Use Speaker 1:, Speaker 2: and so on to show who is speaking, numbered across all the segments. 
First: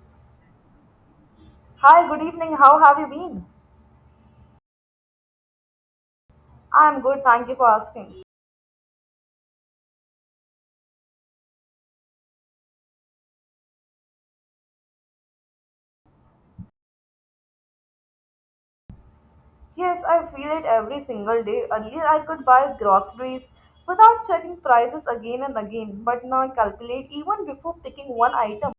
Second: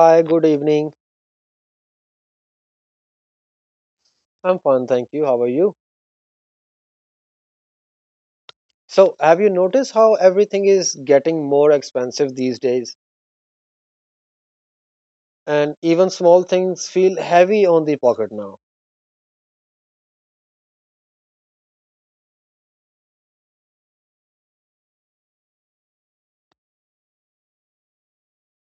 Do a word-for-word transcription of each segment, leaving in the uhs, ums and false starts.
Speaker 1: Hi, good evening.
Speaker 2: Hi, good evening. How have you been?
Speaker 1: I'm fine, thank you. How are you?
Speaker 2: I am good, thank you for asking.
Speaker 1: So, have you noticed how everything is getting more expensive these days? And even small things feel heavy on the pocket now.
Speaker 2: Yes, I feel it every single day. Earlier, I could buy groceries without checking prices again and again, but now I calculate even before picking one item.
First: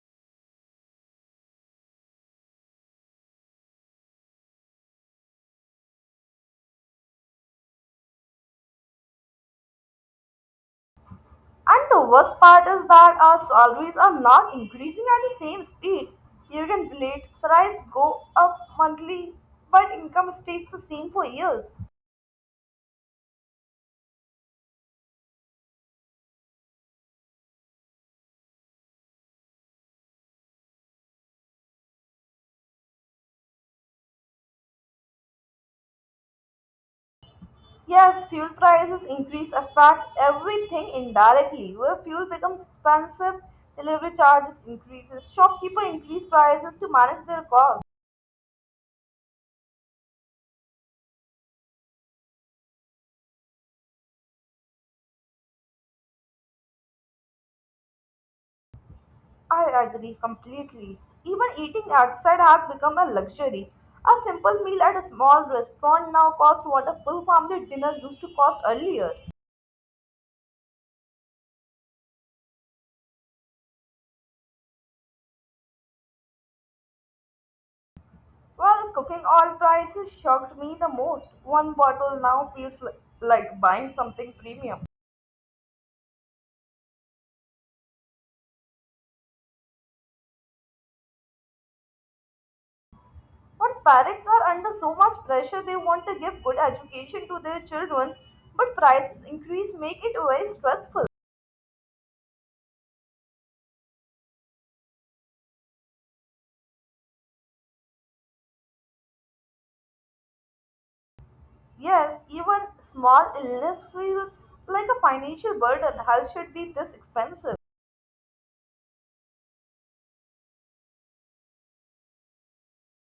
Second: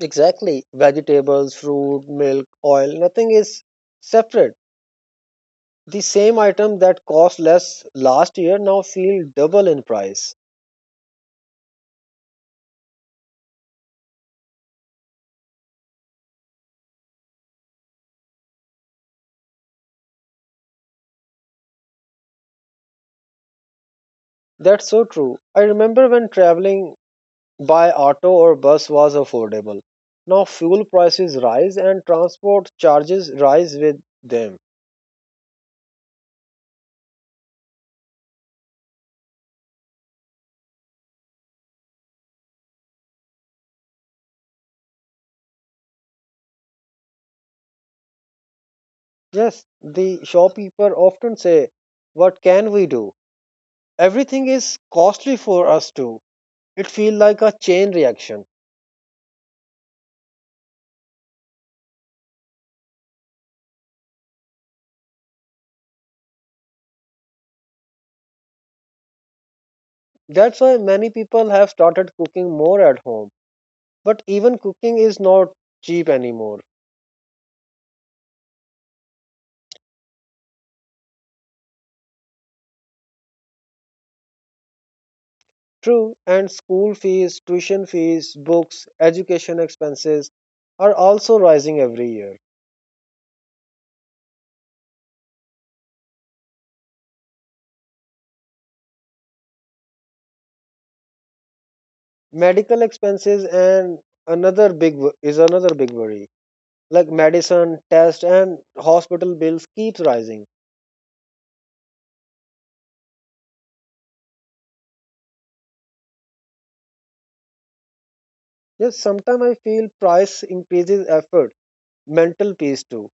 Speaker 1: Exactly. Vegetables, fruit, milk, oil, nothing is separate. The same item that cost less last year now feel double in price.
Speaker 2: And the worst part is that our salaries are not increasing at the same speed. You can relate, price go up monthly, but income stays the same for years.
Speaker 1: That's so true. I remember when traveling by auto or bus was affordable. Now fuel prices rise and transport charges rise with them.
Speaker 2: Yes, fuel prices increase affect everything indirectly. Where fuel becomes expensive, delivery charges increases, shopkeeper increase prices to manage their costs.
Speaker 1: Yes, the shopkeeper often say, "What can we do? Everything is costly for us too." It feels like a chain reaction.
Speaker 2: I agree completely. Even eating outside has become a luxury. A simple meal at a small restaurant now costs what a full family dinner used to cost earlier.
Speaker 1: That's why many people have started cooking more at home. But even cooking is not cheap anymore.
Speaker 2: Well, cooking oil prices shocked me the most. One bottle now feels li- like buying something premium.
Speaker 1: True, and school fees, tuition fees, books, education expenses are also rising every year.
Speaker 2: But parents are under so much pressure they want to give good education to their children, but prices increase make it very stressful.
Speaker 1: Medical expenses and another big wo- is another big worry. Like medicine, test, and hospital bills keeps rising.
Speaker 2: Yes, even small illness feels like a financial burden. Health should be this expensive.
Speaker 1: Yes, sometimes I feel price increases effort, mental peace too.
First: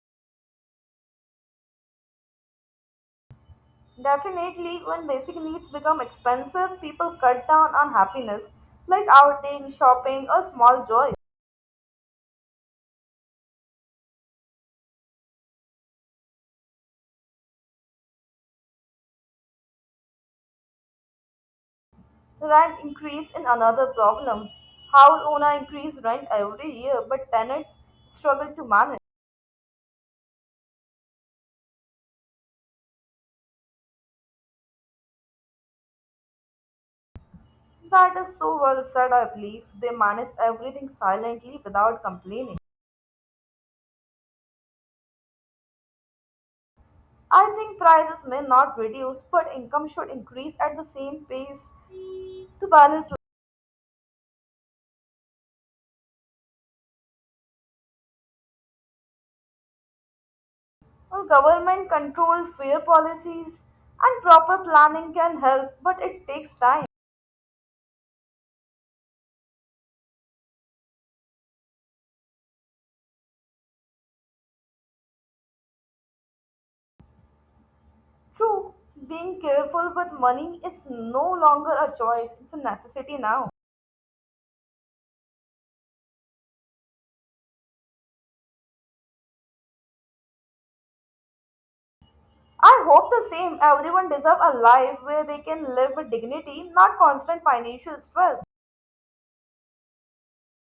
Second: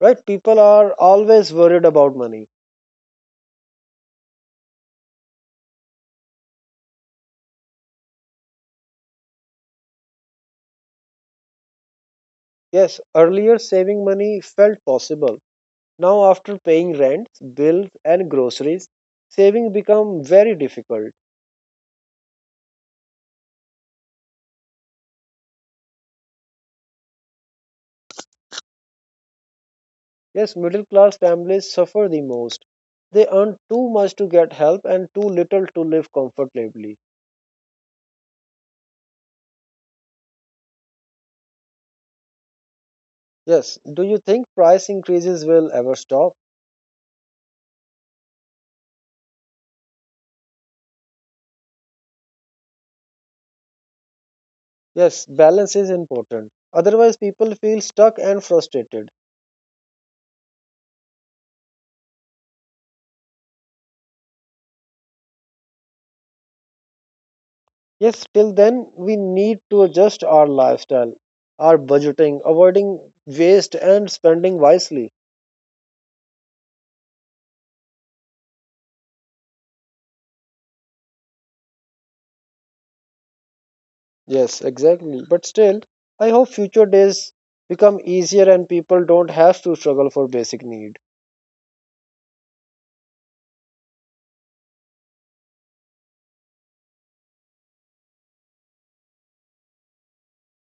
Speaker 1: Right? People are always worried about money.
Speaker 2: Definitely, when basic needs become expensive, people cut down on happiness, like outing, shopping, or small joy.
Speaker 1: Yes, earlier saving money felt possible. Now after paying rents, bills and groceries, saving become very difficult.
Speaker 2: Rent increase in another problem. House owner increase rent every year, but tenants struggle to manage.
Speaker 1: Yes, middle class families suffer the most. They earn too much to get help and too little to live comfortably.
Speaker 2: That is so well said, I believe. They manage everything silently without complaining.
Speaker 1: Yes, do you think price increases will ever stop?
Speaker 2: I think prices may not reduce, but income should increase at the same pace to balance.
Speaker 1: Yes, balance is important. Otherwise people feel stuck and frustrated.
Speaker 2: Well, government control, fair policies, and proper planning can help, but it takes time.
Speaker 1: Yes, till then, we need to adjust our lifestyle, our budgeting, avoiding waste, and spending wisely.
Speaker 2: True, being careful with money is no longer a choice, it's a necessity now.
Speaker 1: Yes, exactly. But still, I hope future days become easier and people don't have to struggle for basic need.
Speaker 2: I hope the same. Everyone deserves a life where they can live with dignity, not constant financial stress.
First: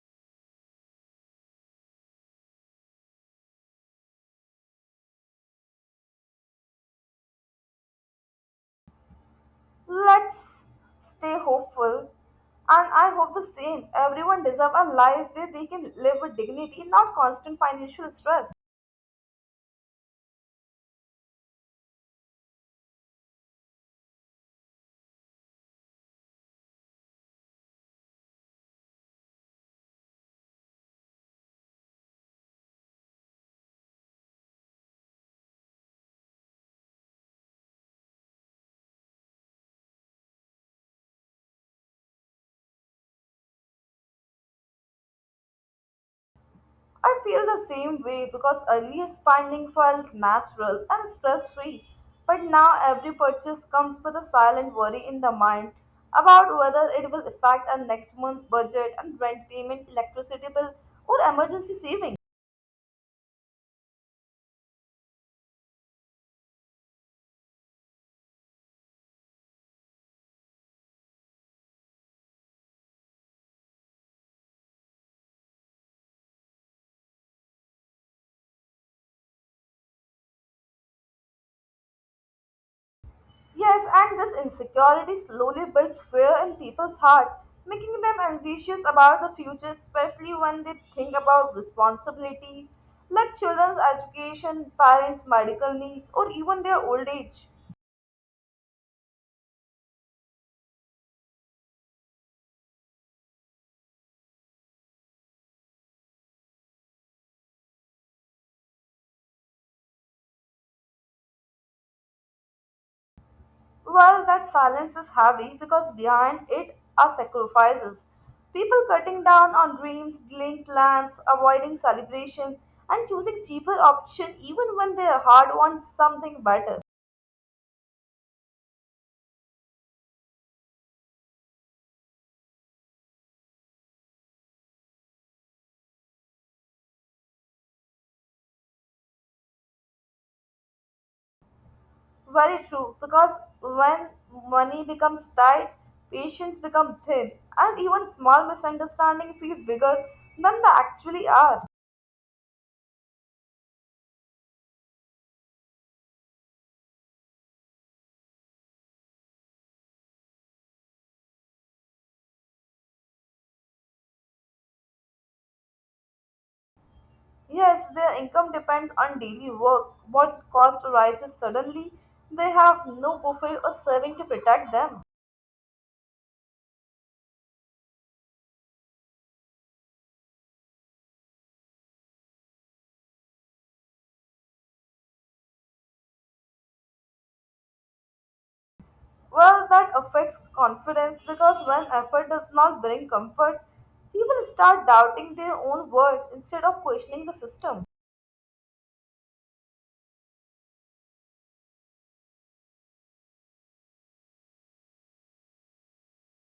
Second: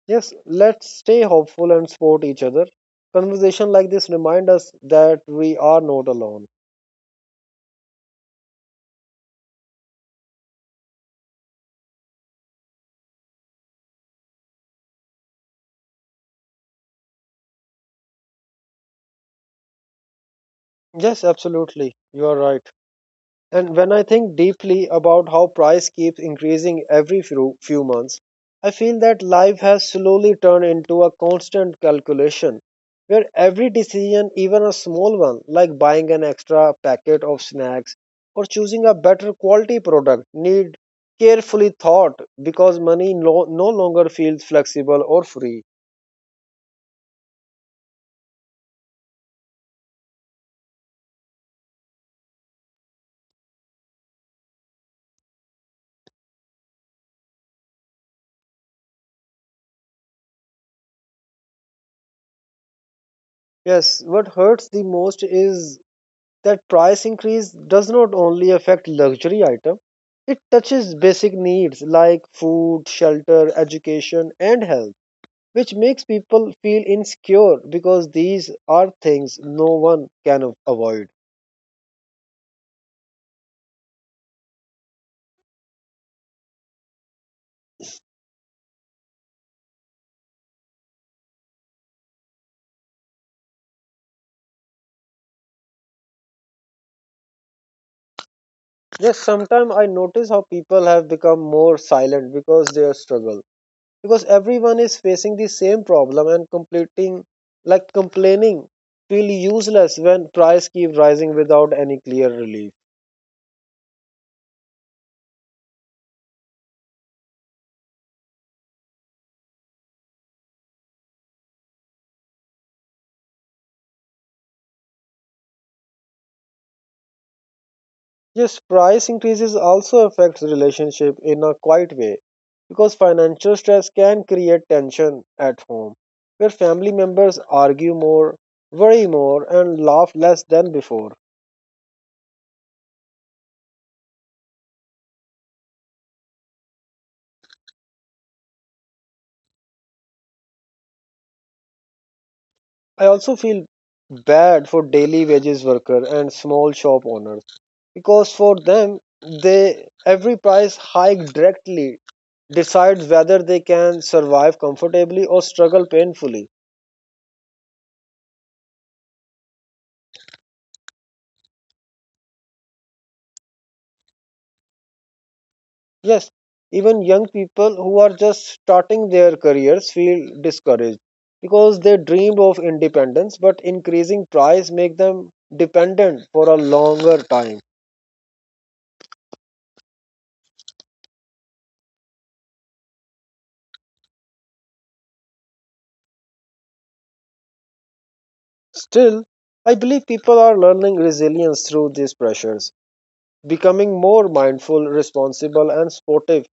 Speaker 1: Yes, let's stay hopeful and support each other. Conversation like this remind us that we are not alone.
Speaker 2: Let's stay hopeful. And I hope the same. Everyone deserves a life where they can live with dignity, not constant financial stress.
Speaker 1: Yes, absolutely. You are right. And when I think deeply about how price keeps increasing every few, few months, I feel that life has slowly turned into a constant calculation where every decision, even a small one like buying an extra packet of snacks or choosing a better quality product, need carefully thought because money no, no longer feels flexible or free.
Speaker 2: I feel the same way because earlier spending felt natural and stress free. But now every purchase comes with a silent worry in the mind about whether it will affect our next month's budget and rent payment, electricity bill, or emergency savings.
Speaker 1: Yes, what hurts the most is that price increase does not only affect luxury item, it touches basic needs like food, shelter, education and health, which makes people feel insecure because these are things no one can a- avoid.
Speaker 2: Yes, and this insecurity slowly builds fear in people's heart, making them anxious about the future, especially when they think about responsibility like children's education, parents' medical needs, or even their old age.
Speaker 1: Yes, sometimes I notice how people have become more silent because they struggle, because everyone is facing the same problem and completing like complaining feel useless when price keep rising without any clear relief.
Speaker 2: Well, that silence is heavy because behind it are sacrifices. People cutting down on dreams, delaying plans, avoiding celebration, and choosing cheaper option even when their heart wants something better.
Speaker 1: Yes, price increases also affects relationship in a quiet way because financial stress can create tension at home where family members argue more, worry more and laugh less than before.
Speaker 2: Very true, because when money becomes tight, patience becomes thin, and even small misunderstandings feel bigger than they actually are.
Speaker 1: I also feel bad for daily wages worker and small shop owners because for them, they every price hike directly decides whether they can survive comfortably or struggle painfully.
Speaker 2: Yes, their income depends on daily work. What cost rises suddenly, they have no buffer or saving to protect them.
Speaker 1: Yes, even young people who are just starting their careers feel discouraged because they dreamed of independence, but increasing price make them dependent for a longer time.
Speaker 2: Well, that affects confidence because when effort does not bring comfort, people start doubting their own worth instead of questioning the system.
Speaker 1: Still, I believe people are learning resilience through these pressures, becoming more mindful, responsible, and supportive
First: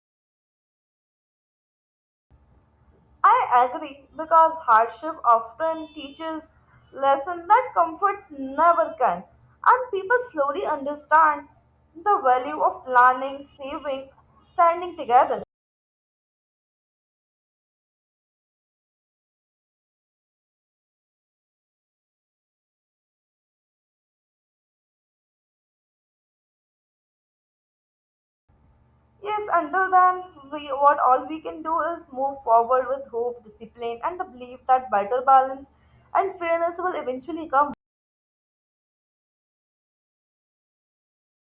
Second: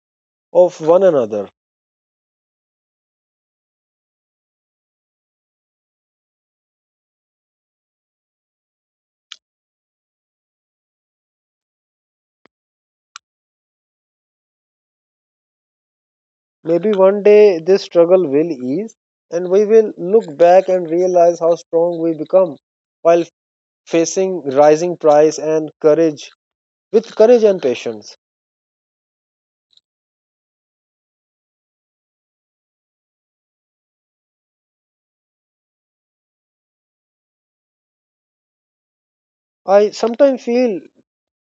Speaker 1: of one another.
Speaker 2: I agree because hardship often teaches lesson that comforts never can and people slowly understand the value of planning, saving, standing together.
Speaker 1: Maybe one day this struggle will ease, and we will look back and realize how strong we become while facing rising price and courage with courage and patience.
Speaker 2: Yes, until then we what all we can do is move forward with hope, discipline and the belief that better balance and fairness will eventually come.
Speaker 1: I sometimes feel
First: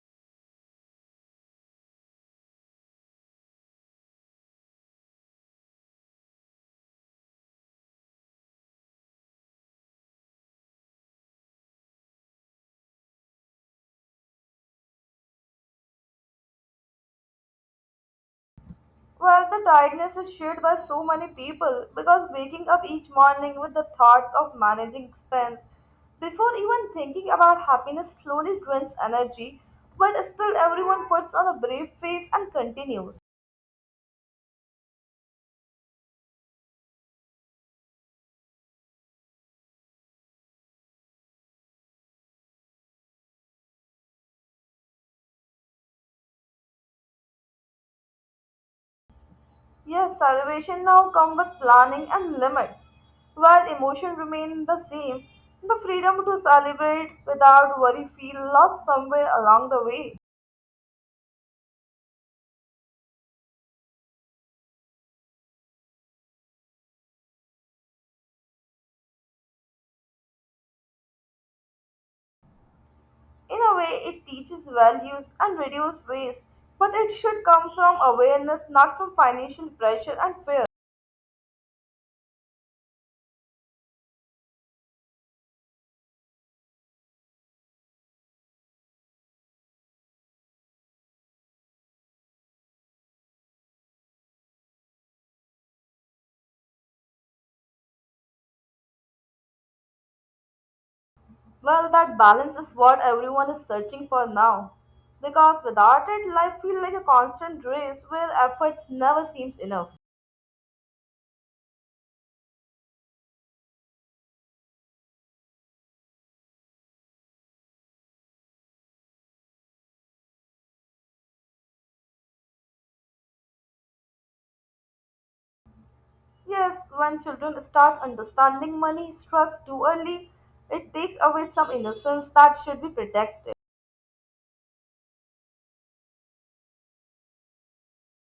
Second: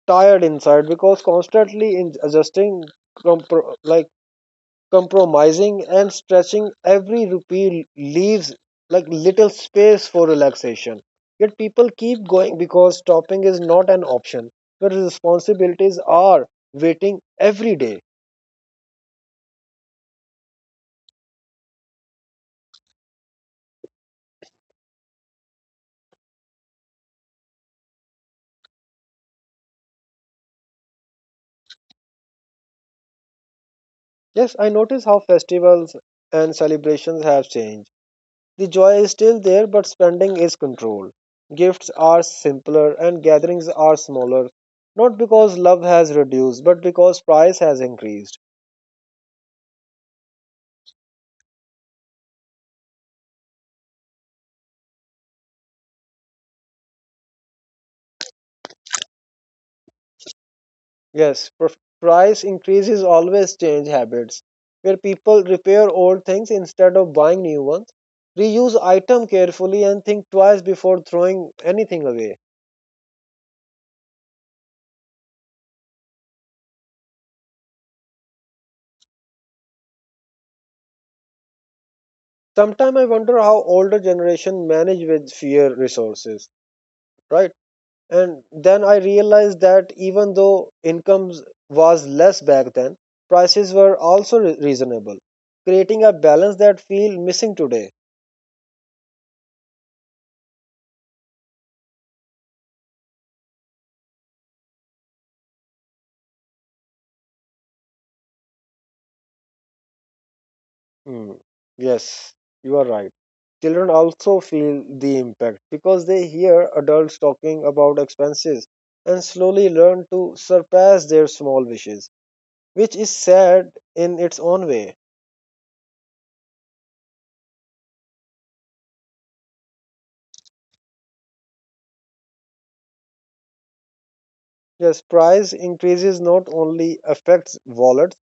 Speaker 1: tired inside because constantly in adjusting, compro- like compromising and stretching every rupee leaves like little space for relaxation. Yet people keep going because stopping is not an option, but responsibilities are waiting every day.
Speaker 2: Well, the tiredness is shared by so many people because waking up each morning with the thoughts of managing expense before even thinking about happiness slowly drains energy, but still everyone puts on a brave face and continues.
Speaker 1: Yes, I notice how festivals and celebrations have changed. The joy is still there, but spending is controlled. Gifts are simpler and gatherings are smaller, not because love has reduced, but because price has increased.
Speaker 2: Yes, celebration now come with planning and limits. While emotion remain the same, the freedom to celebrate without worry feel lost somewhere along the way.
Speaker 1: Yes, pr- price increases always change habits, where people repair old things instead of buying new ones, reuse item carefully and think twice before throwing anything away.
Speaker 2: In a way, it teaches values and reduces waste, but it should come from awareness, not from financial pressure and fear.
Speaker 1: Sometimes I wonder how older generation manage with fewer resources, right? And then I realized that even though income was less back then, prices were also re- reasonable, creating a balance that feel missing today.
Speaker 2: Well, that balance is what everyone is searching for now. Because without it, life feels like a constant race where efforts never seems enough.
Speaker 1: Hmm. Yes, you are right. Children also feel the impact because they hear adults talking about expenses and slowly learn to surpass their small wishes, which is sad in its own way.
Speaker 2: Yes, when children start understanding money stress too early, it takes away some innocence that should be protected.
Speaker 1: Yes, price increases not only affects wallets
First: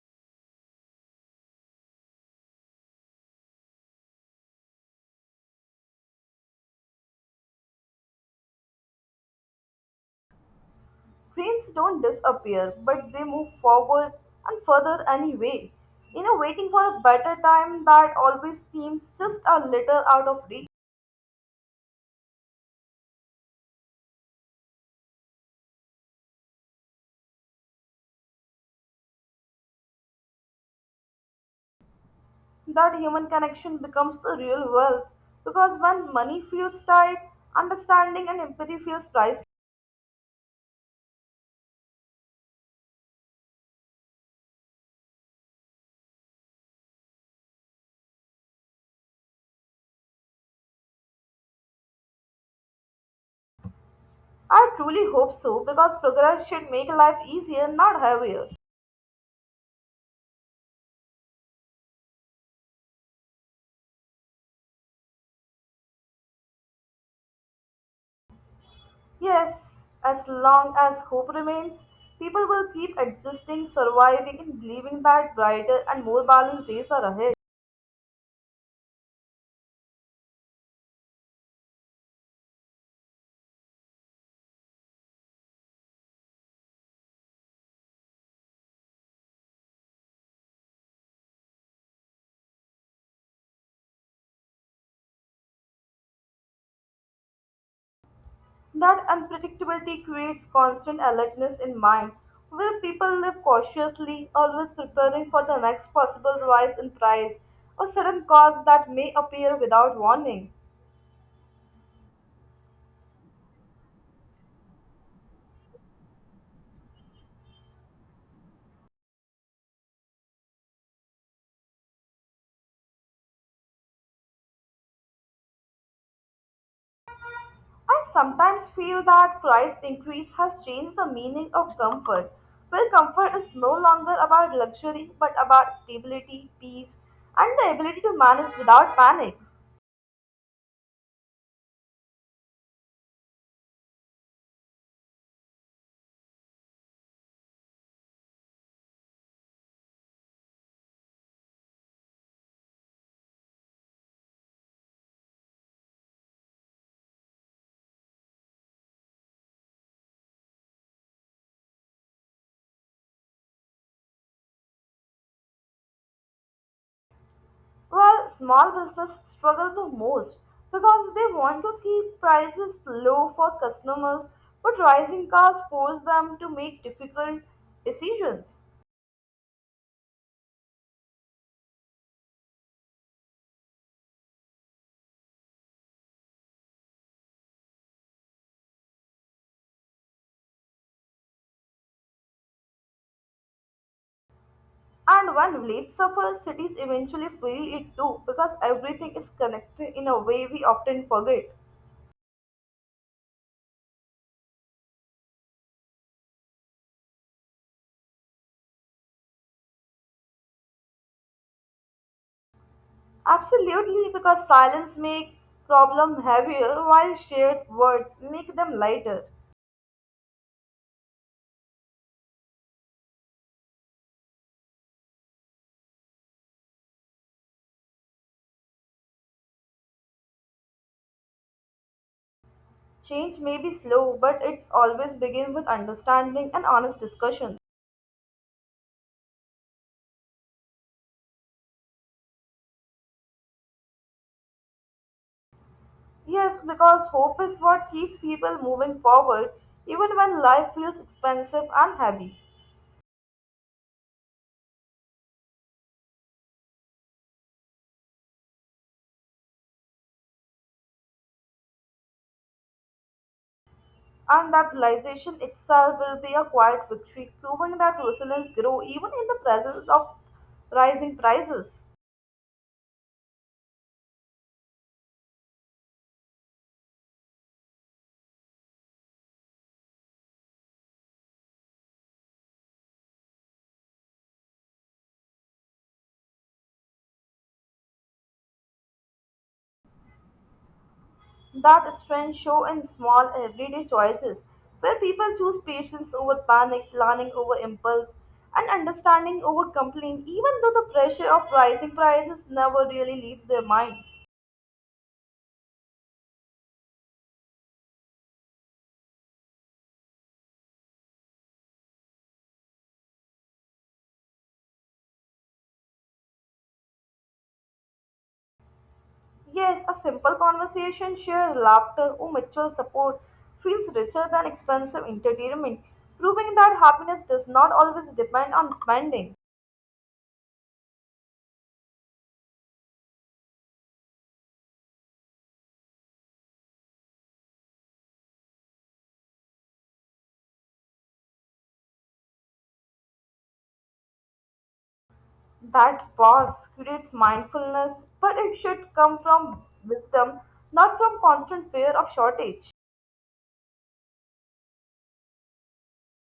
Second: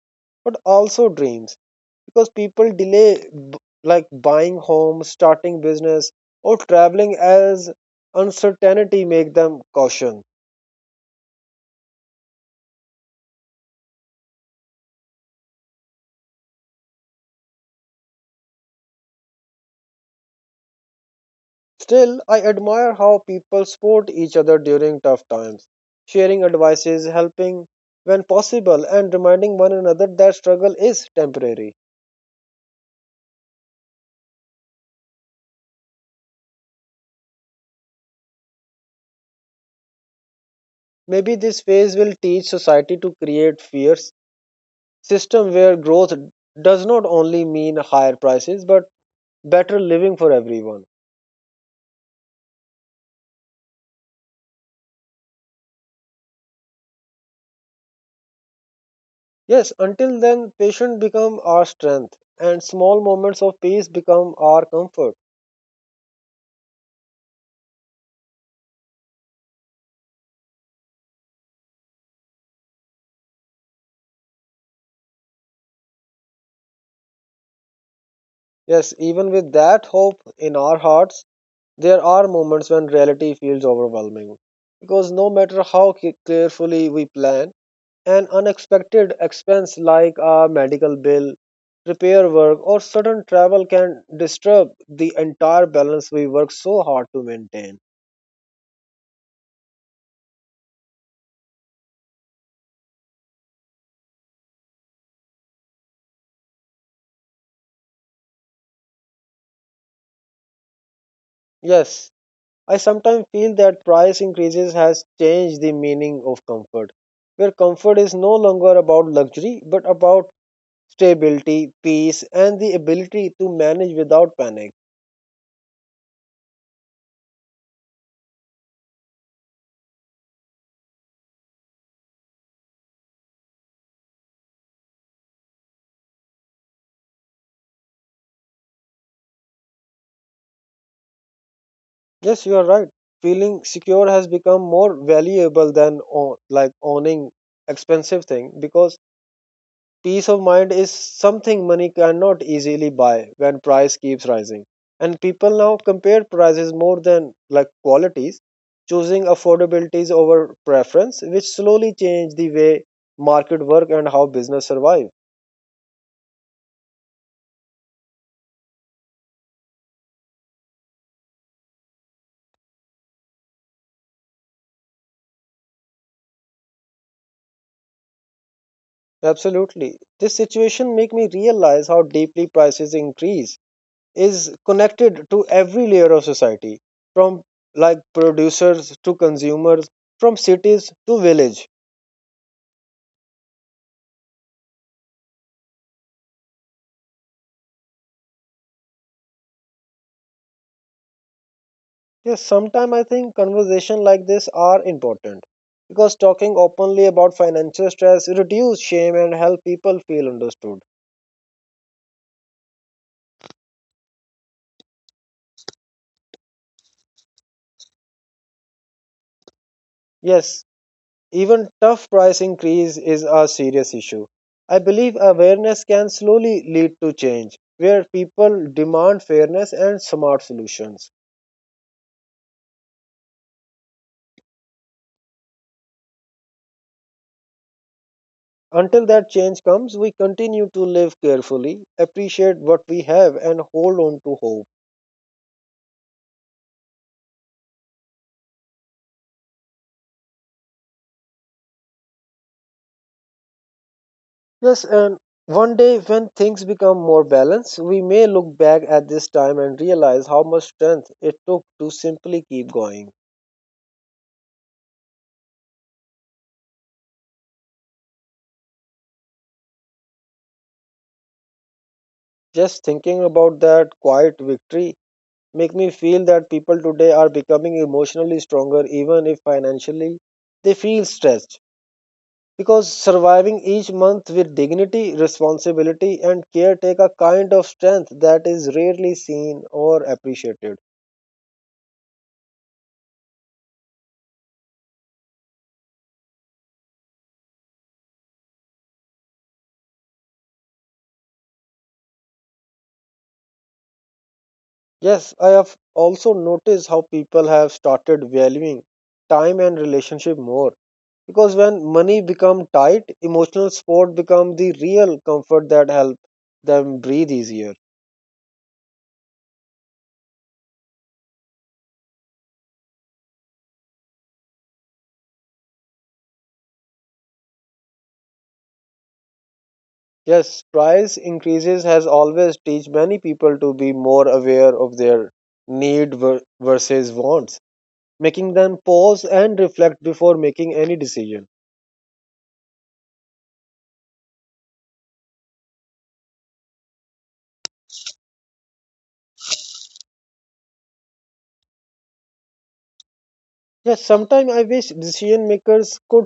Speaker 1: but also dreams, because people delay b- like buying homes, starting business, or traveling as uncertainty make them caution.
Speaker 2: Trains don't disappear, but they move forward and further anyway. You know, waiting for a better time that always seems just a little out of reach.
Speaker 1: Still, I admire how people support each other during tough times, sharing advices, helping when possible, and reminding one another that struggle is temporary.
Speaker 2: That human connection becomes the real wealth because when money feels tight, understanding and empathy feels priceless.
Speaker 1: Maybe this phase will teach society to create fierce system where growth does not only mean higher prices but better living for everyone.
Speaker 2: I truly hope so because progress should make life easier, not heavier.
Speaker 1: Yes, until then, patience become our strength, and small moments of peace become our comfort.
Speaker 2: Yes, as long as hope remains, people will keep adjusting, surviving, and believing that brighter and more balanced days are ahead.
Speaker 1: Yes, even with that hope in our hearts, there are moments when reality feels overwhelming. Because no matter how ca- carefully we plan, an unexpected expense like a medical bill, repair work, or sudden travel can disturb the entire balance we work so hard to maintain.
Speaker 2: That unpredictability creates constant alertness in mind, where people live cautiously, always preparing for the next possible rise in price or sudden cost that may appear without warning.
Speaker 1: Yes, I sometimes feel that price increases has changed the meaning of comfort, where comfort is no longer about luxury but about stability, peace, and the ability to manage without panic.
Speaker 2: I sometimes feel that price increase has changed the meaning of comfort, where comfort is no longer about luxury but about stability, peace, and the ability to manage without panic.
Speaker 1: Yes, you are right. Feeling secure has become more valuable than o- like owning expensive thing, because peace of mind is something money cannot easily buy when price keeps rising. And people now compare prices more than like qualities, choosing affordabilities over preference, which slowly change the way market work and how business survive.
Speaker 2: Well, small business struggle the most because they want to keep prices low for customers, but rising costs force them to make difficult decisions.
Speaker 1: Absolutely. This situation make me realize how deeply prices increase is connected to every layer of society, from like producers to consumers, from cities to village.
Speaker 2: And when village suffer, cities eventually feel it too because everything is connected in a way we often forget.
Speaker 1: Yes, sometimes I think conversation like this are important because talking openly about financial stress reduce shame and help people feel understood.
Speaker 2: Absolutely, because silence make problem heavier while shared words make them lighter.
Speaker 1: Yes, even tough price increase is a serious issue. I believe awareness can slowly lead to change where people demand fairness and smart solutions.
Speaker 2: Change may be slow, but it's always begin with understanding and honest discussion.
Speaker 1: Until that change comes, we continue to live carefully, appreciate what we have and hold on to hope.
Speaker 2: Yes, because hope is what keeps people moving forward even when life feels expensive and heavy.
Speaker 1: Yes, and one day when things become more balanced, we may look back at this time and realize how much strength it took to simply keep going.
Speaker 2: And that realization itself will be a quiet victory, proving that resilience grows even in the presence of rising prices.
Speaker 1: Just thinking about that quiet victory make me feel that people today are becoming emotionally stronger even if financially they feel stressed, because surviving each month with dignity, responsibility and care take a kind of strength that is rarely seen or appreciated.
Speaker 2: That strength show in small everyday choices, where people choose patience over panic, planning over impulse, and understanding over complaint, even though the pressure of rising prices never really leaves their mind.
Speaker 1: Yes, I have also noticed how people have started valuing time and relationship more because when money become tight, emotional support become the real comfort that help them breathe easier.
Speaker 2: Yes, a simple conversation, shared laughter, or mutual support feels richer than expensive entertainment, proving that happiness does not always depend on spending.
Speaker 1: Yes, price increases has always teach many people to be more aware of their need ver- versus wants, making them pause and reflect before making any decision.
Speaker 2: That pause creates mindfulness, but it should come from wisdom, not from constant fear of shortage.
Speaker 1: Yes, sometimes I wish decision makers could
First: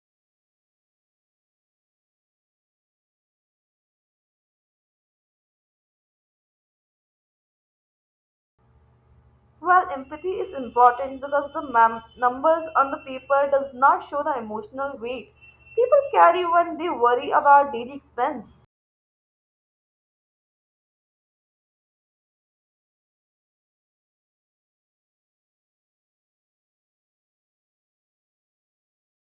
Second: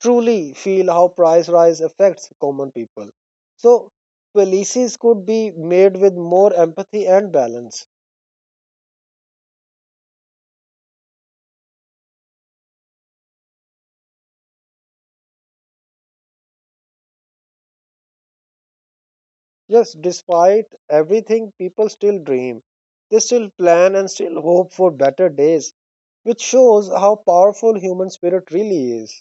Speaker 1: truly feel how price rise affects common people. So, policies could be made with more empathy and balance.
Speaker 2: While empathy is important because the mem- numbers on the paper does not show the emotional weight people carry when they worry about daily expense.
Speaker 1: Yes, despite everything, people still dream. They still plan and still hope for better days, which shows how powerful human spirit really is.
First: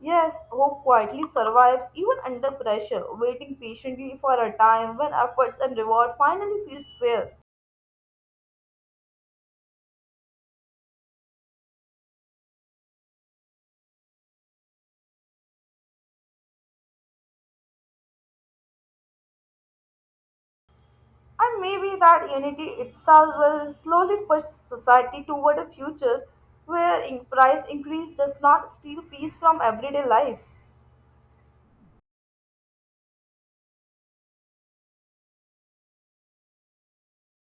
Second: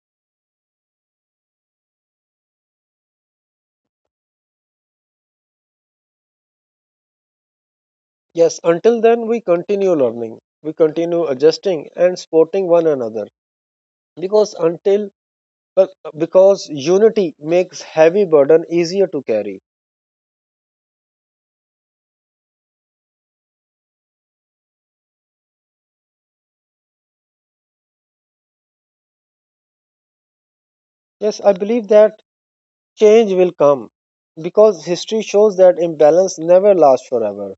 Speaker 2: Yes, hope quietly survives even under pressure, waiting patiently for a time when efforts and reward finally feel fair.
Speaker 1: Yes, until then, we continue learning, we continue adjusting and supporting one another because until but because unity makes heavy burden easier to carry.
Speaker 2: And maybe that unity itself will slowly push society toward a future where in price increase does not steal peace from everyday life.
Speaker 1: Yes, I believe that change will come because history shows that imbalance never lasts forever.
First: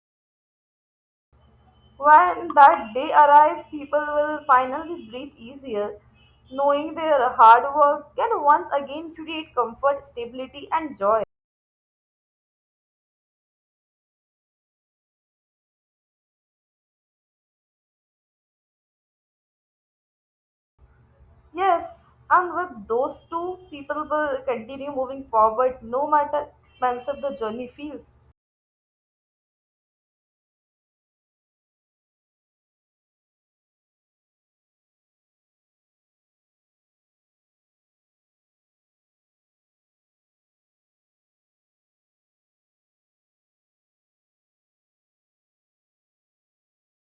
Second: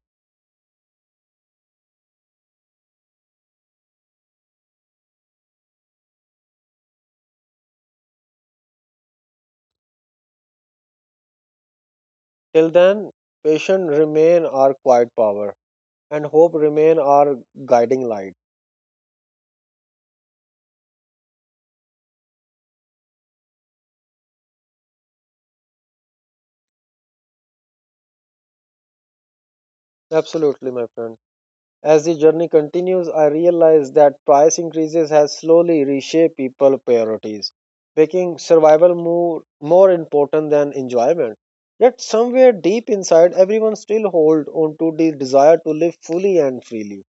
Speaker 2: When that day arrives, people will finally breathe easier, knowing their hard work can once again create comfort, stability, and joy.
Speaker 1: Till then, patience remain our quiet power and hope remain our guiding light.
Speaker 2: Yes, and with those two, people will continue moving forward no matter expensive the journey feels.
Speaker 1: Absolutely, my friend. As the journey continues, I realize that price increases has slowly reshaped people priorities, making survival more, more important than enjoyment. Yet somewhere deep inside, everyone still hold on to the desire to live fully and freely.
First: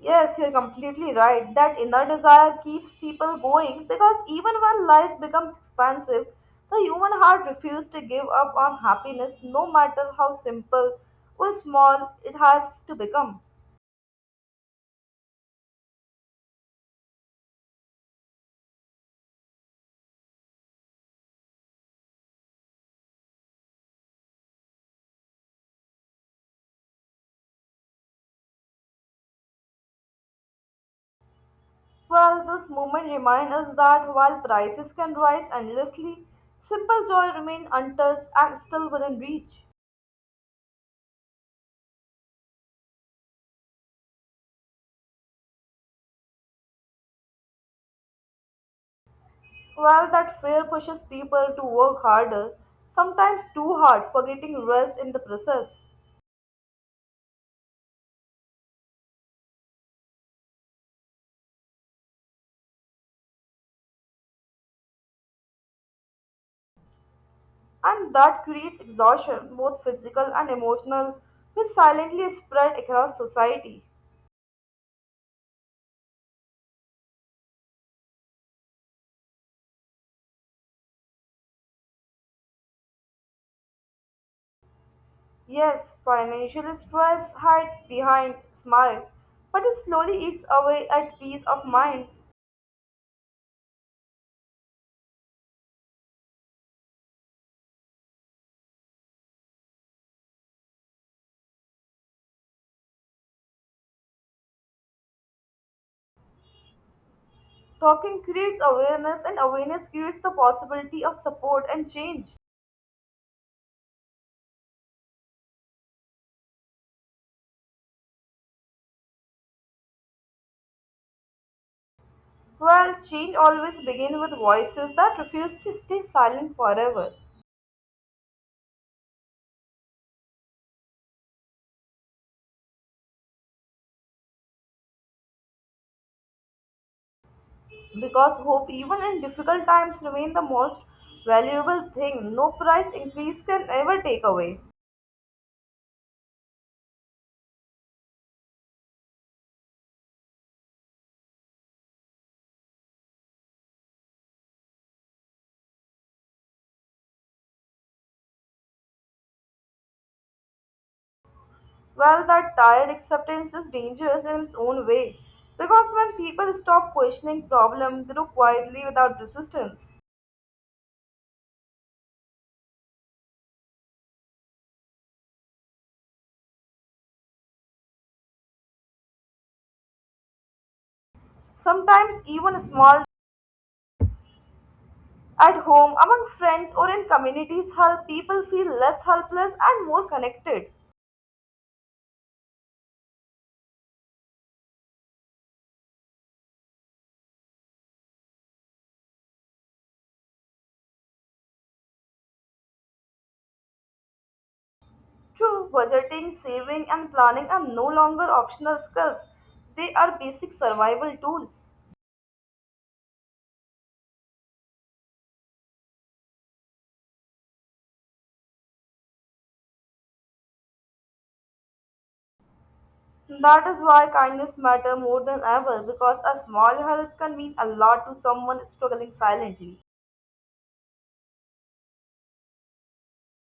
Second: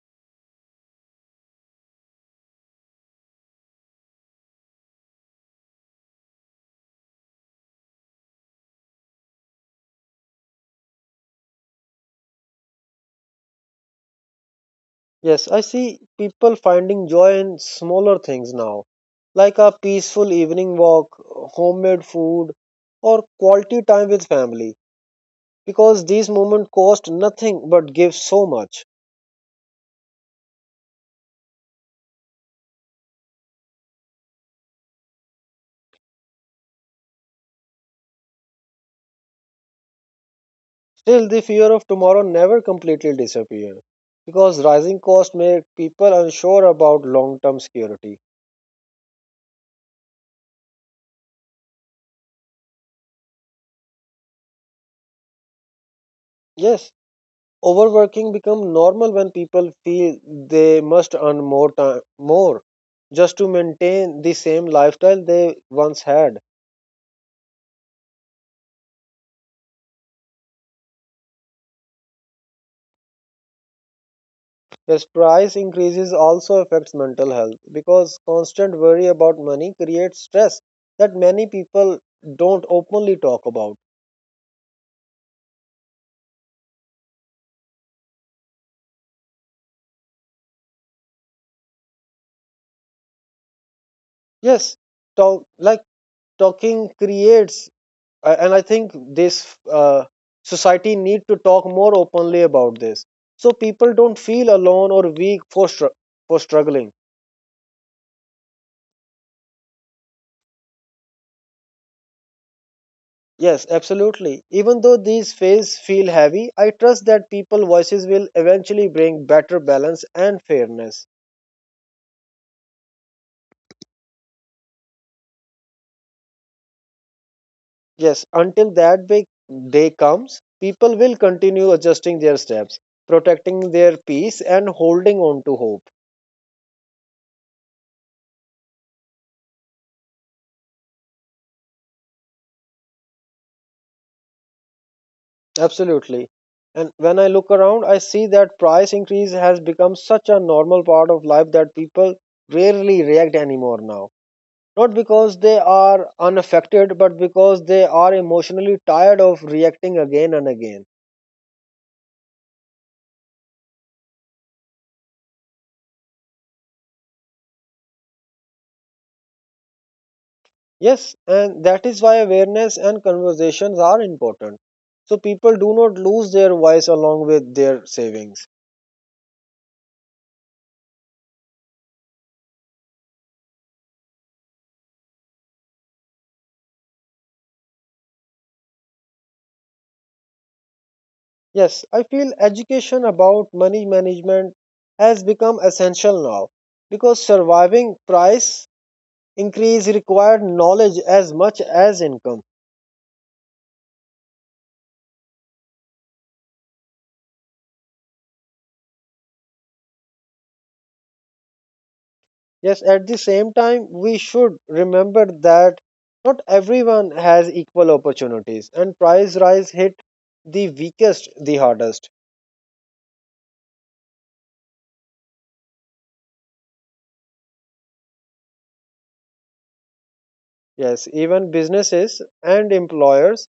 Speaker 2: Yes, you're completely right. That inner desire keeps people going because even when life becomes expensive, the human heart refuses to give up on happiness no matter how simple or small it has to become.
Speaker 1: Yes, I see people finding joy in smaller things now, like a peaceful evening walk, homemade food, or quality time with family, because these moments cost nothing but give so much.
Speaker 2: Well, this moment reminds us that while prices can rise endlessly, simple joy remains untouched and still within reach.
Speaker 1: Still, the fear of tomorrow never completely disappears, because rising costs make people unsure about long term security.
Speaker 2: Well, that fear pushes people to work harder, sometimes too hard, forgetting rest in the process.
Speaker 1: Yes, overworking becomes normal when people feel they must earn more time, more, just to maintain the same lifestyle they once had.
Speaker 2: And that creates exhaustion, both physical and emotional, which silently spread across society.
Speaker 1: Yes, price increases also affects mental health because constant worry about money creates stress that many people don't openly talk about.
Speaker 2: Yes, financial stress hides behind smiles, but it slowly eats away at peace of mind.
Speaker 1: Yes, talk like talking creates, uh, and I think this uh, society need to talk more openly about this so people don't feel alone or weak for str- for struggling.
Speaker 2: Talking creates awareness, and awareness creates the possibility of support and change.
Speaker 1: Yes, absolutely. Even though these phases feel heavy, I trust that people voices will eventually bring better balance and fairness.
Speaker 2: Well, change always begins with voices that refuse to stay silent forever.
Speaker 1: Yes, until that big day comes, people will continue adjusting their steps, protecting their peace, and holding on to hope.
Speaker 2: Because hope even in difficult times remain the most valuable thing no price increase can ever take away.
Speaker 1: Absolutely. And when I look around, I see that price increase has become such a normal part of life that people rarely react anymore now. Not because they are unaffected, but because they are emotionally tired of reacting again and again.
Speaker 2: Well, that tired acceptance is dangerous in its own way because when people stop questioning problem grow quietly without resistance.
Speaker 1: Yes, and that is why awareness and conversations are important. So people do not lose their voice along with their savings.
Speaker 2: Sometimes even small at home among friends or in communities help people feel less helpless and more connected.
Speaker 1: Yes, I feel education about money management has become essential now because surviving price increase required knowledge as much as income.
Speaker 2: True, budgeting saving and planning are no longer optional skills, they are basic survival tools.
Speaker 1: Yes, at the same time, we should remember that not everyone has equal opportunities and price rise hit the weakest the hardest.
Speaker 2: That is why kindness matter more than ever because a small help can mean a lot to someone struggling silently.
Speaker 1: Yes, even businesses and employers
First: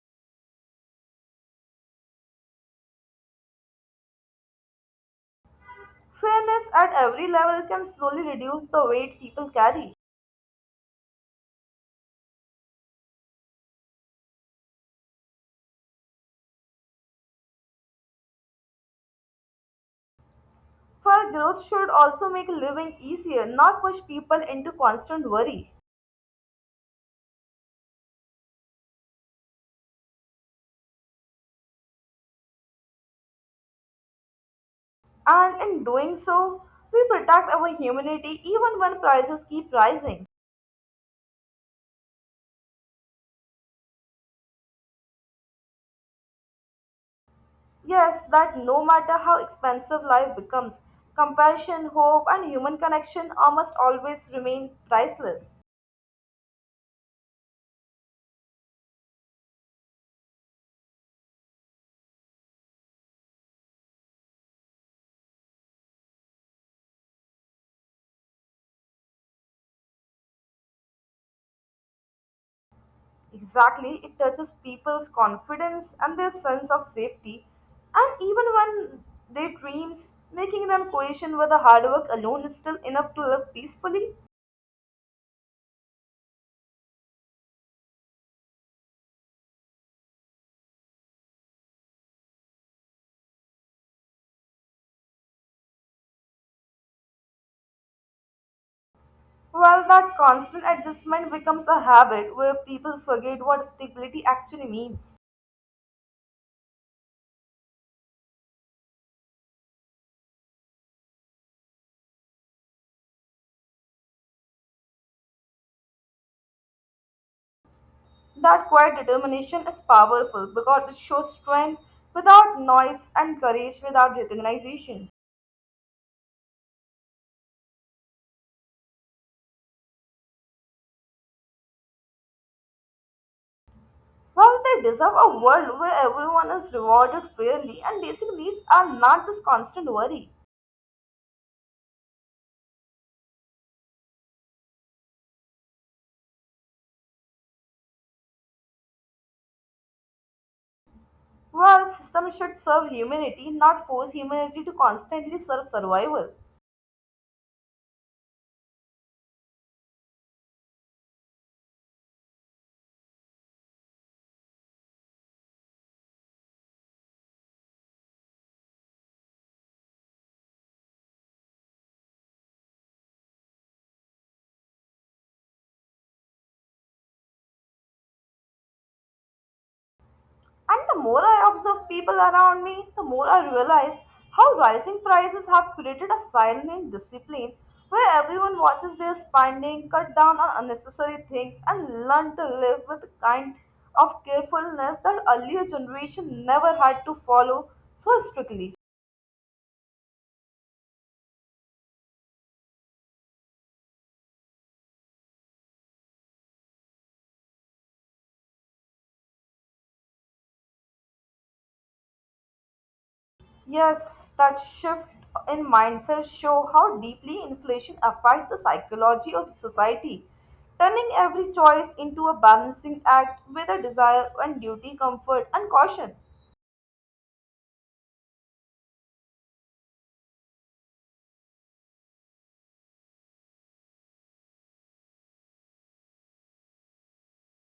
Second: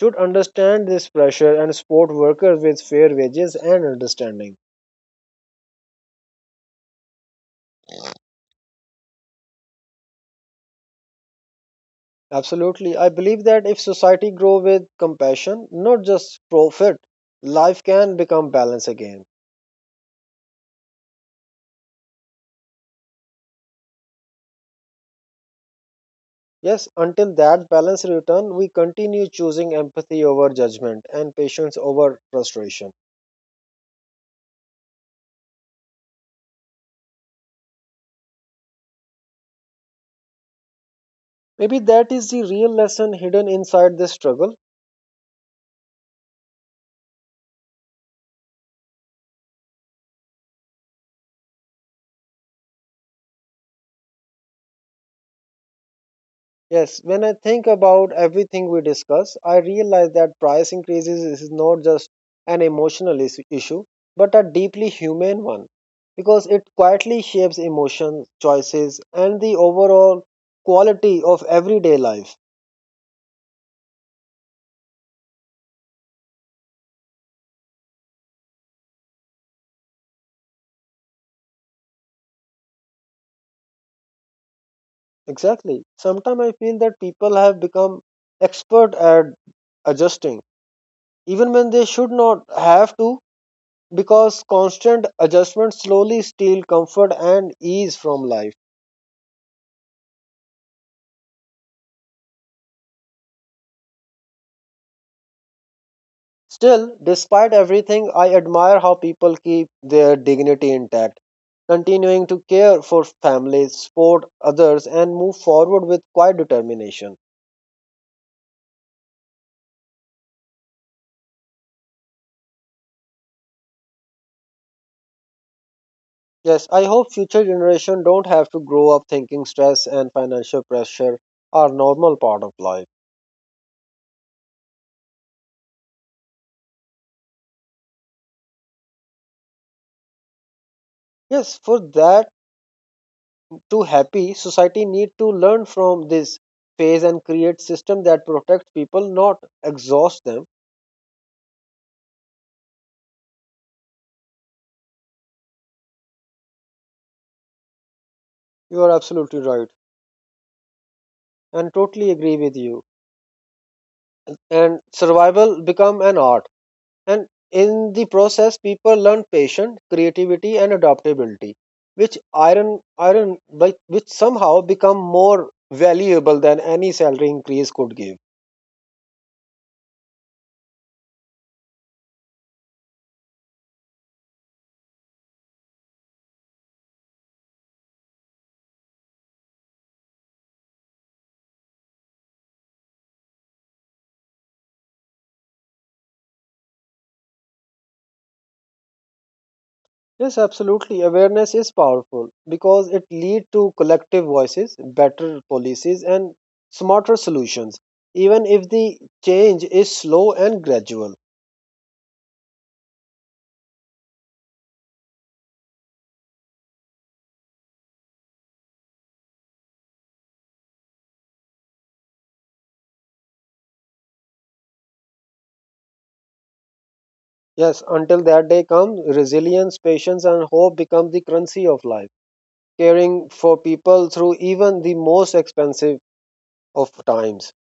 Speaker 1: should understand this pressure and support workers with fair wages and understanding.
Speaker 2: Fairness at every level can slowly reduce the weight people carry.
Speaker 1: Absolutely. I believe that if society grow with compassion, not just profit, life can become balance again.
Speaker 2: For growth should also make living easier, not push people into constant worry.
Speaker 1: Yes, until that balance return, we continue choosing empathy over judgment and patience over frustration.
Speaker 2: And in doing so, we protect our humanity even when prices keep rising.
Speaker 1: Maybe that is the real lesson hidden inside this struggle.
Speaker 2: Yes, that no matter how expensive life becomes, compassion, hope, and human connection are must always remain priceless.
Speaker 1: Yes, when I think about everything we discuss, I realize that price increases is not just an emotional is- issue, but a deeply human one, because it quietly shapes emotions, choices, and the overall quality of everyday life.
Speaker 2: Exactly, it touches people's confidence and their sense of safety, and even when their dreams, making them question whether hard work alone is still enough to live peacefully.
Speaker 1: Exactly. Sometimes I feel that people have become expert at adjusting, even when they should not have to, because constant adjustment slowly steal comfort and ease from life.
Speaker 2: Well, that constant adjustment becomes a habit where people forget what stability actually means.
Speaker 1: Still, despite everything, I admire how people keep their dignity intact, continuing to care for families, support others, and move forward with quiet determination.
Speaker 2: That quiet determination is powerful because it shows strength without noise and courage without recognition.
Speaker 1: Yes, I hope future generations don't have to grow up thinking stress and financial pressure are normal part of life.
Speaker 2: Well, they deserve a world where everyone is rewarded fairly and basic needs are not just constant worry.
Speaker 1: Yes, for that to happy, society need to learn from this phase and create system that protects people, not exhaust them.
Speaker 2: Well, system should serve humanity, not force humanity to constantly serve survival.
Speaker 1: You are absolutely right and totally agree with you. And survival become an art, and in the process people learn patience, creativity, and adaptability, which iron iron like, which somehow become more valuable than any salary increase could give.
Speaker 2: And the more I observe people around me, the more I realize how rising prices have created a silent discipline where everyone watches their spending, cut down on unnecessary things, and learn to live with the kind of carefulness that earlier generation never had to follow so strictly.
Speaker 1: Yes, absolutely, awareness is powerful because it leads to collective voices, better policies, and smarter solutions, even if the change is slow and gradual.
Speaker 2: Yes, that shift in mindset show how deeply inflation affects the psychology of society, turning every choice into a balancing act with a desire and duty, comfort and caution.
Speaker 1: Yes, until that day comes, resilience, patience, and hope become the currency of life, caring for people through even the most expensive of times.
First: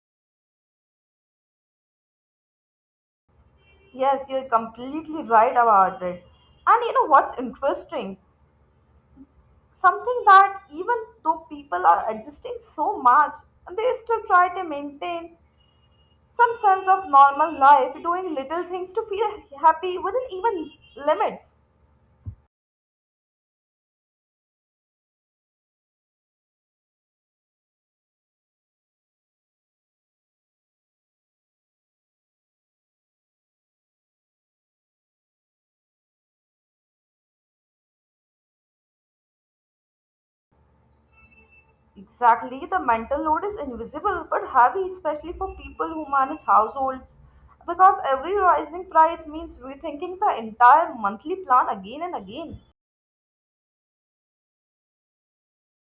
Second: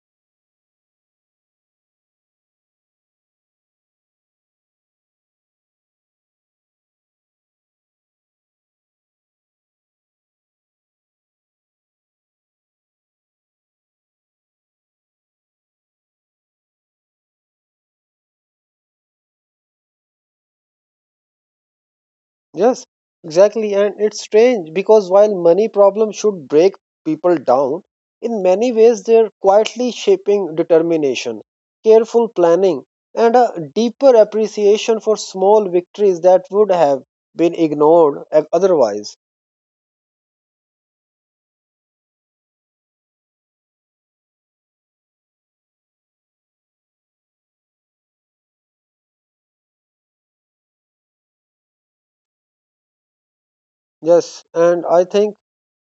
Speaker 2: Yes, you're completely right about it. And you know what's interesting? Something that even though people are adjusting so much, they still try to maintain some sense of normal life, doing little things to feel happy within even limits.
Speaker 1: Yes, exactly. And it's strange because while money problems should break people down, in many ways they're quietly shaping determination, careful planning, and a deeper appreciation for small victories that would have been ignored uh, otherwise.
Speaker 2: Exactly, the mental load is invisible but heavy, especially for people who manage households, because every rising price means rethinking the entire monthly plan again and again.
Speaker 1: Yes, and I think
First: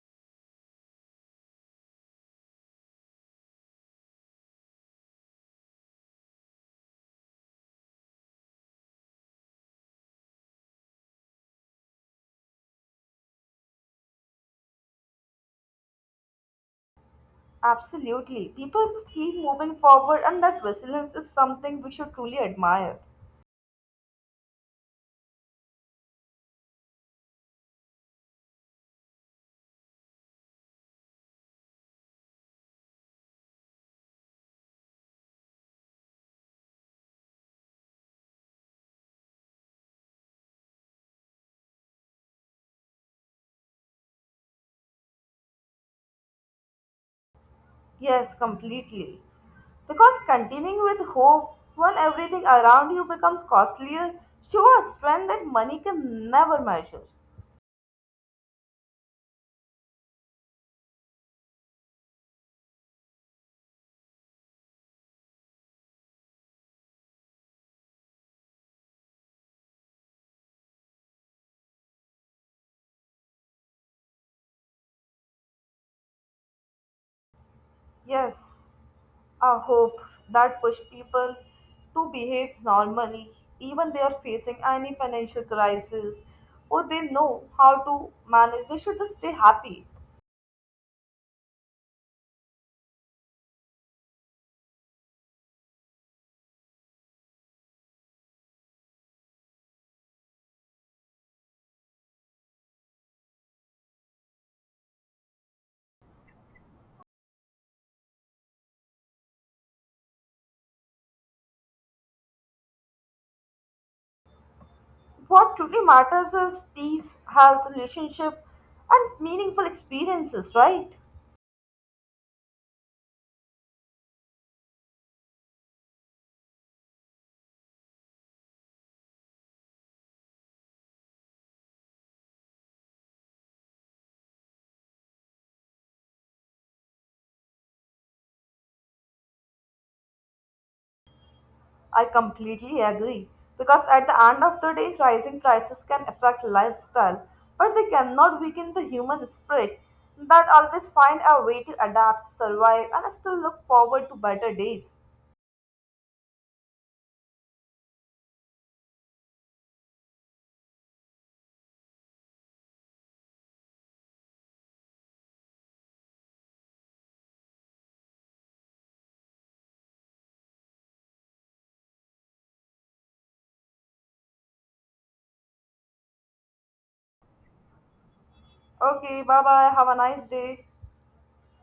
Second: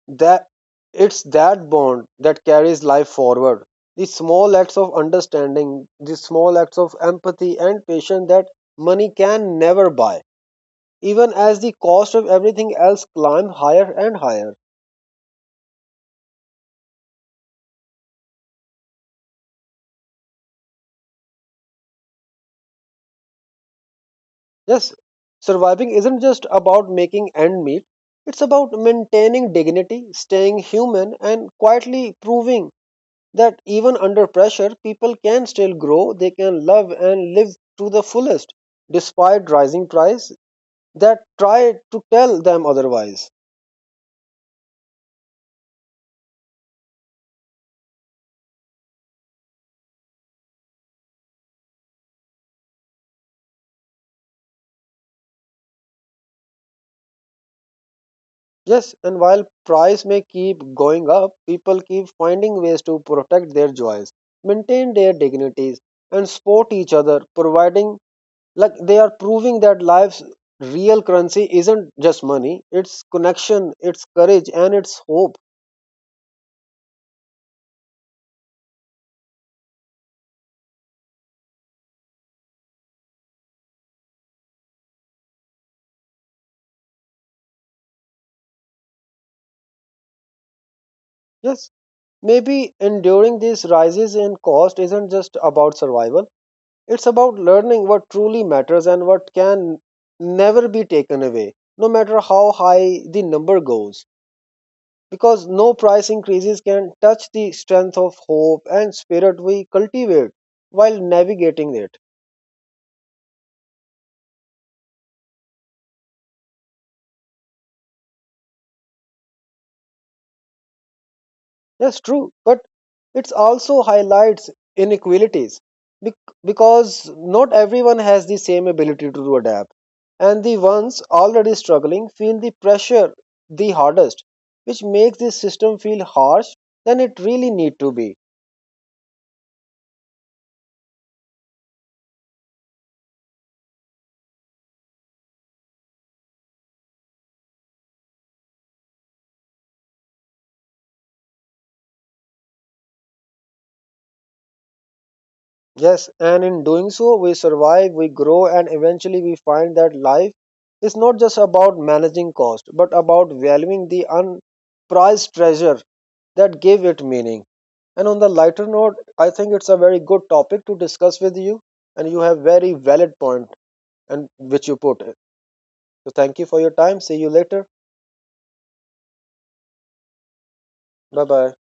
Speaker 1: that it's that bond that carries life forward. The small acts of understanding, the small acts of empathy and patience that money can never buy, even as the cost of everything else climb higher and higher.
Speaker 2: Absolutely, people just keep moving forward, and that resilience is something we should truly admire.
Speaker 1: Yes, surviving isn't just about making end meet, it's about maintaining dignity, staying human, and quietly proving that even under pressure, people can still grow, they can love and live to the fullest, despite rising price that try to tell them otherwise.
Speaker 2: Yes, completely. Because continuing with hope when everything around you becomes costlier shows a strength that money can never measure.
Speaker 1: Yes, and while price may keep going up, people keep finding ways to protect their joys, maintain their dignities, and support each other, providing like they are proving that life's real currency isn't just money, it's connection, it's courage, and it's hope.
Speaker 2: Yes, a hope that pushed people to behave normally, even they are facing any financial crisis or they know how to manage, they should just stay happy.
Speaker 1: Yes, maybe enduring these rises in cost isn't just about survival, it's about learning what truly matters and what can never be taken away, no matter how high the number goes. Because no price increases can touch the strength of hope and spirit we cultivate while navigating it.
Speaker 2: What truly matters is peace, health, relationship, and meaningful experiences, right?
Speaker 1: That's true, but it also highlights inequalities bec- because not everyone has the same ability to adapt, and the ones already struggling feel the pressure the hardest, which makes this system feel harsh than it really need to be.
Speaker 2: I completely agree because at the end of the day, rising prices can affect lifestyle, but they cannot weaken the human spirit that always find a way to adapt, survive, and still look forward to better days.
Speaker 1: Yes, and in doing so, we survive, we grow, and eventually we find that life is not just about managing cost, but about valuing the unprized treasure that gave it meaning. And on the lighter note, I think it's a very good topic to discuss with you, and you have very valid point and which you put. So thank you for your time. See you later.
Speaker 2: Okay, bye bye. Have a nice day.
Speaker 1: Bye bye.